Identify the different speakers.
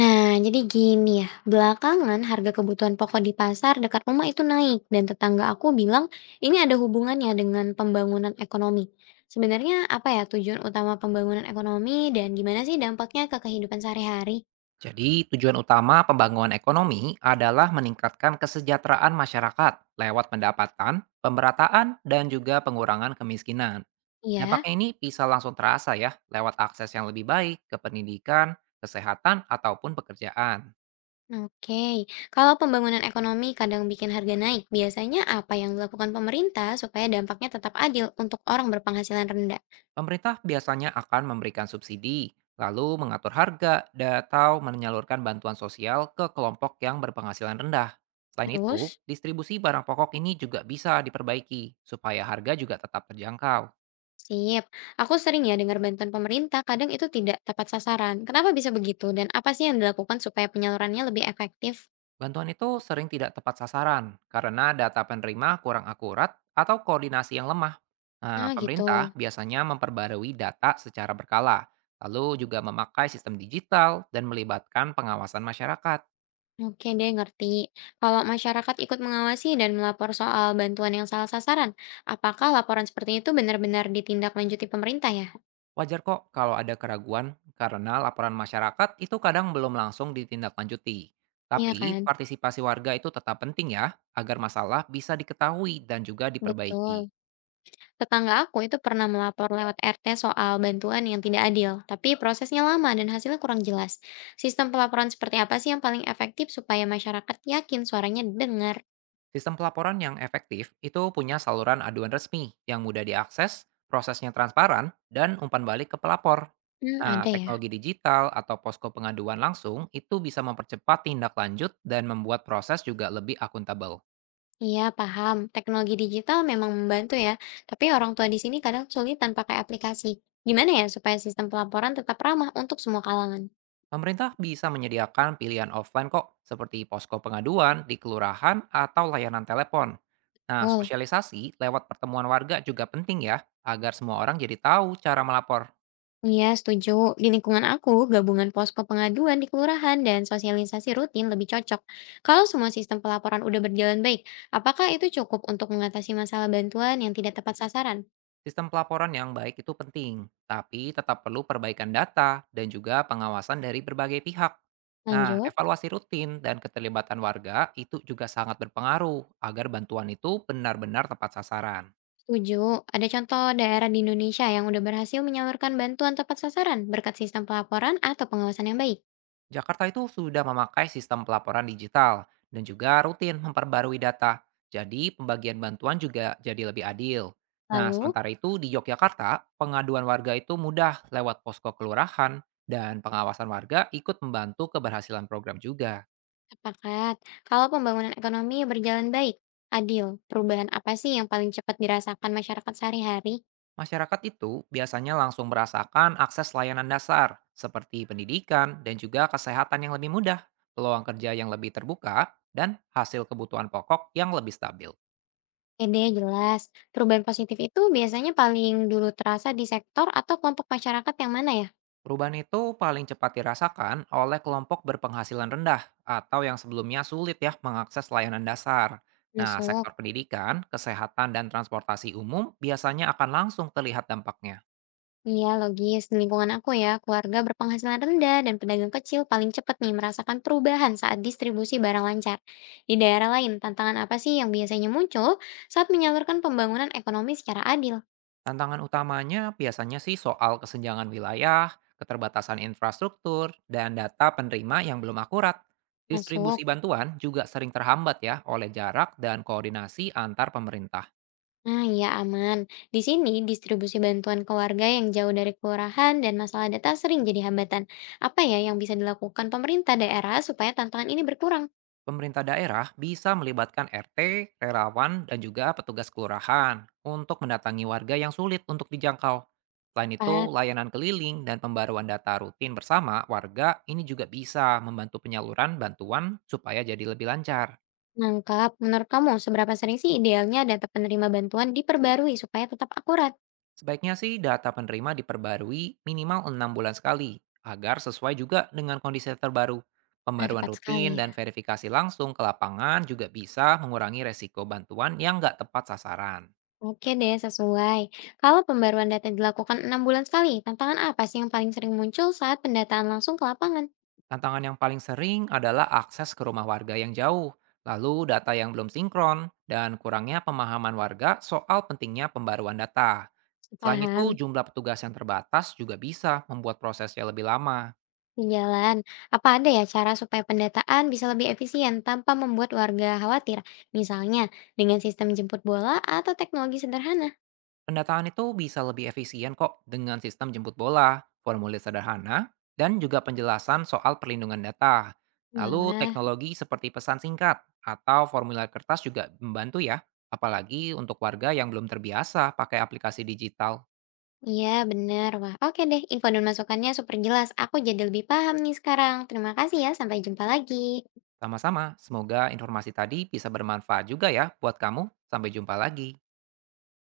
Speaker 1: Nah, jadi gini ya, belakangan harga kebutuhan pokok di pasar dekat rumah itu naik dan tetangga aku bilang ini ada hubungannya dengan pembangunan ekonomi. Sebenarnya apa ya tujuan utama pembangunan ekonomi dan gimana sih dampaknya ke kehidupan sehari-hari?
Speaker 2: Jadi, tujuan utama pembangunan ekonomi adalah meningkatkan kesejahteraan masyarakat lewat pendapatan, pemerataan, dan juga pengurangan kemiskinan.
Speaker 1: Iya,
Speaker 2: Dampaknya ini bisa langsung terasa ya, lewat akses yang lebih baik ke pendidikan, kesehatan, ataupun pekerjaan.
Speaker 1: oke. Kalau pembangunan ekonomi kadang bikin harga naik, biasanya apa yang dilakukan pemerintah supaya dampaknya tetap adil untuk orang berpenghasilan rendah?
Speaker 2: Pemerintah biasanya akan memberikan subsidi, lalu mengatur harga, dan atau menyalurkan bantuan sosial ke kelompok yang berpenghasilan rendah. Selain itu,
Speaker 1: Terus?
Speaker 2: distribusi barang pokok ini juga bisa diperbaiki supaya harga juga tetap terjangkau.
Speaker 1: Sip. Aku sering ya dengar bantuan pemerintah, kadang itu tidak tepat sasaran. Kenapa bisa begitu? Dan apa sih yang dilakukan supaya penyalurannya lebih efektif?
Speaker 2: Bantuan itu sering tidak tepat sasaran karena data penerima kurang akurat atau koordinasi yang lemah. Nah,
Speaker 1: Nah, gitu.
Speaker 2: pemerintah biasanya memperbarui data secara berkala, lalu juga memakai sistem digital dan melibatkan pengawasan masyarakat.
Speaker 1: Oke deh, ngerti. Kalau masyarakat ikut mengawasi dan melapor soal bantuan yang salah sasaran, apakah laporan seperti itu benar-benar ditindaklanjuti pemerintah ya?
Speaker 2: Wajar kok kalau ada keraguan karena laporan masyarakat itu kadang belum langsung ditindaklanjuti.
Speaker 1: Iya
Speaker 2: Tapi
Speaker 1: kan?
Speaker 2: partisipasi warga itu tetap penting ya, agar masalah bisa diketahui dan juga diperbaiki.
Speaker 1: Betul. Tetangga aku itu pernah melapor lewat RT soal bantuan yang tidak adil, tapi prosesnya lama dan hasilnya kurang jelas. Sistem pelaporan seperti apa sih yang paling efektif supaya masyarakat yakin suaranya didengar?
Speaker 2: Sistem pelaporan yang efektif itu punya saluran aduan resmi yang mudah diakses, prosesnya transparan, dan umpan balik ke pelapor.
Speaker 1: Hmm,
Speaker 2: Nah,
Speaker 1: ada ya.
Speaker 2: teknologi digital atau posko pengaduan langsung itu bisa mempercepat tindak lanjut dan membuat proses juga lebih akuntabel.
Speaker 1: Iya, paham. Teknologi digital memang membantu ya, tapi orang tua di sini kadang sulit tanpa pakai aplikasi. Gimana ya supaya sistem pelaporan tetap ramah untuk semua kalangan?
Speaker 2: Pemerintah bisa menyediakan pilihan offline kok, seperti posko pengaduan di kelurahan atau layanan telepon. Nah,
Speaker 1: Betul.
Speaker 2: sosialisasi lewat pertemuan warga juga penting ya, agar semua orang jadi tahu cara melapor.
Speaker 1: Iya, setuju. Di lingkungan aku, gabungan posko pengaduan di kelurahan dan sosialisasi rutin lebih cocok. Kalau semua sistem pelaporan udah berjalan baik, apakah itu cukup untuk mengatasi masalah bantuan yang tidak tepat sasaran?
Speaker 2: Sistem pelaporan yang baik itu penting, tapi tetap perlu perbaikan data dan juga pengawasan dari berbagai pihak. Nah,
Speaker 1: Lanjut.
Speaker 2: evaluasi rutin dan keterlibatan warga itu juga sangat berpengaruh agar bantuan itu benar-benar tepat sasaran.
Speaker 1: Setuju. Ada contoh daerah di Indonesia yang udah berhasil menyalurkan bantuan tepat sasaran berkat sistem pelaporan atau pengawasan yang baik.
Speaker 2: Jakarta itu sudah memakai sistem pelaporan digital dan juga rutin memperbarui data. Jadi pembagian bantuan juga jadi lebih adil. Nah,
Speaker 1: Lalu,
Speaker 2: sementara itu di Yogyakarta, pengaduan warga itu mudah lewat posko kelurahan dan pengawasan warga ikut membantu keberhasilan program juga.
Speaker 1: sepakat. Kalau pembangunan ekonomi berjalan baik, adil, perubahan apa sih yang paling cepat dirasakan masyarakat sehari-hari?
Speaker 2: Masyarakat itu biasanya langsung merasakan akses layanan dasar seperti pendidikan dan juga kesehatan yang lebih mudah, peluang kerja yang lebih terbuka, dan hasil kebutuhan pokok yang lebih stabil.
Speaker 1: Oke deh, jelas. Perubahan positif itu biasanya paling dulu terasa di sektor atau kelompok masyarakat yang mana ya?
Speaker 2: Perubahan itu paling cepat dirasakan oleh kelompok berpenghasilan rendah atau yang sebelumnya sulit ya mengakses layanan dasar. Nah,
Speaker 1: Masuk.
Speaker 2: sektor pendidikan, kesehatan, dan transportasi umum biasanya akan langsung terlihat dampaknya.
Speaker 1: Iya, logis. Di lingkungan aku ya, keluarga berpenghasilan rendah dan pedagang kecil paling cepat nih merasakan perubahan saat distribusi barang lancar. Di daerah lain, tantangan apa sih yang biasanya muncul saat menyalurkan pembangunan ekonomi secara adil?
Speaker 2: Tantangan utamanya biasanya sih soal kesenjangan wilayah, keterbatasan infrastruktur, dan data penerima yang belum akurat. Distribusi
Speaker 1: Masuk.
Speaker 2: bantuan juga sering terhambat ya oleh jarak dan koordinasi antar pemerintah.
Speaker 1: Nah, ya aman. Di sini, distribusi bantuan ke warga yang jauh dari kelurahan dan masalah data sering jadi hambatan. Apa ya yang bisa dilakukan pemerintah daerah supaya tantangan ini berkurang?
Speaker 2: Pemerintah daerah bisa melibatkan RT, relawan, dan juga petugas kelurahan untuk mendatangi warga yang sulit untuk dijangkau. Selain itu,
Speaker 1: Tepat.
Speaker 2: layanan keliling dan pembaruan data rutin bersama warga ini juga bisa membantu penyaluran bantuan supaya jadi lebih lancar.
Speaker 1: Nangkap, menurut kamu seberapa sering sih idealnya data penerima bantuan diperbarui supaya tetap akurat?
Speaker 2: Sebaiknya sih data penerima diperbarui minimal 6 bulan sekali agar sesuai juga dengan kondisi terbaru.
Speaker 1: Nah,
Speaker 2: Pembaruan
Speaker 1: tepat
Speaker 2: rutin
Speaker 1: sekali
Speaker 2: dan
Speaker 1: ya.
Speaker 2: verifikasi langsung ke lapangan juga bisa mengurangi resiko bantuan yang nggak tepat sasaran.
Speaker 1: Oke deh, sesuai. Kalau pembaruan data dilakukan enam bulan sekali, tantangan apa sih yang paling sering muncul saat pendataan langsung ke lapangan?
Speaker 2: Tantangan yang paling sering adalah akses ke rumah warga yang jauh, lalu data yang belum sinkron, dan kurangnya pemahaman warga soal pentingnya pembaruan data. Selain itu,
Speaker 1: Paham.
Speaker 2: jumlah petugas yang terbatas juga bisa membuat prosesnya lebih lama.
Speaker 1: Di jalan, apa ada ya cara supaya pendataan bisa lebih efisien tanpa membuat warga khawatir? Misalnya dengan sistem jemput bola atau teknologi sederhana?
Speaker 2: Pendataan itu bisa lebih efisien kok dengan sistem jemput bola, formulir sederhana, dan juga penjelasan soal perlindungan data. Lalu
Speaker 1: Walah,
Speaker 2: teknologi seperti pesan singkat atau formulir kertas juga membantu ya, apalagi untuk warga yang belum terbiasa pakai aplikasi digital.
Speaker 1: iya bener. Wah, oke deh. Info dan masukannya super jelas. Aku jadi lebih paham nih sekarang. Terima kasih ya. Sampai jumpa lagi.
Speaker 2: Sama-sama, semoga informasi tadi bisa bermanfaat juga ya buat kamu. Sampai jumpa lagi.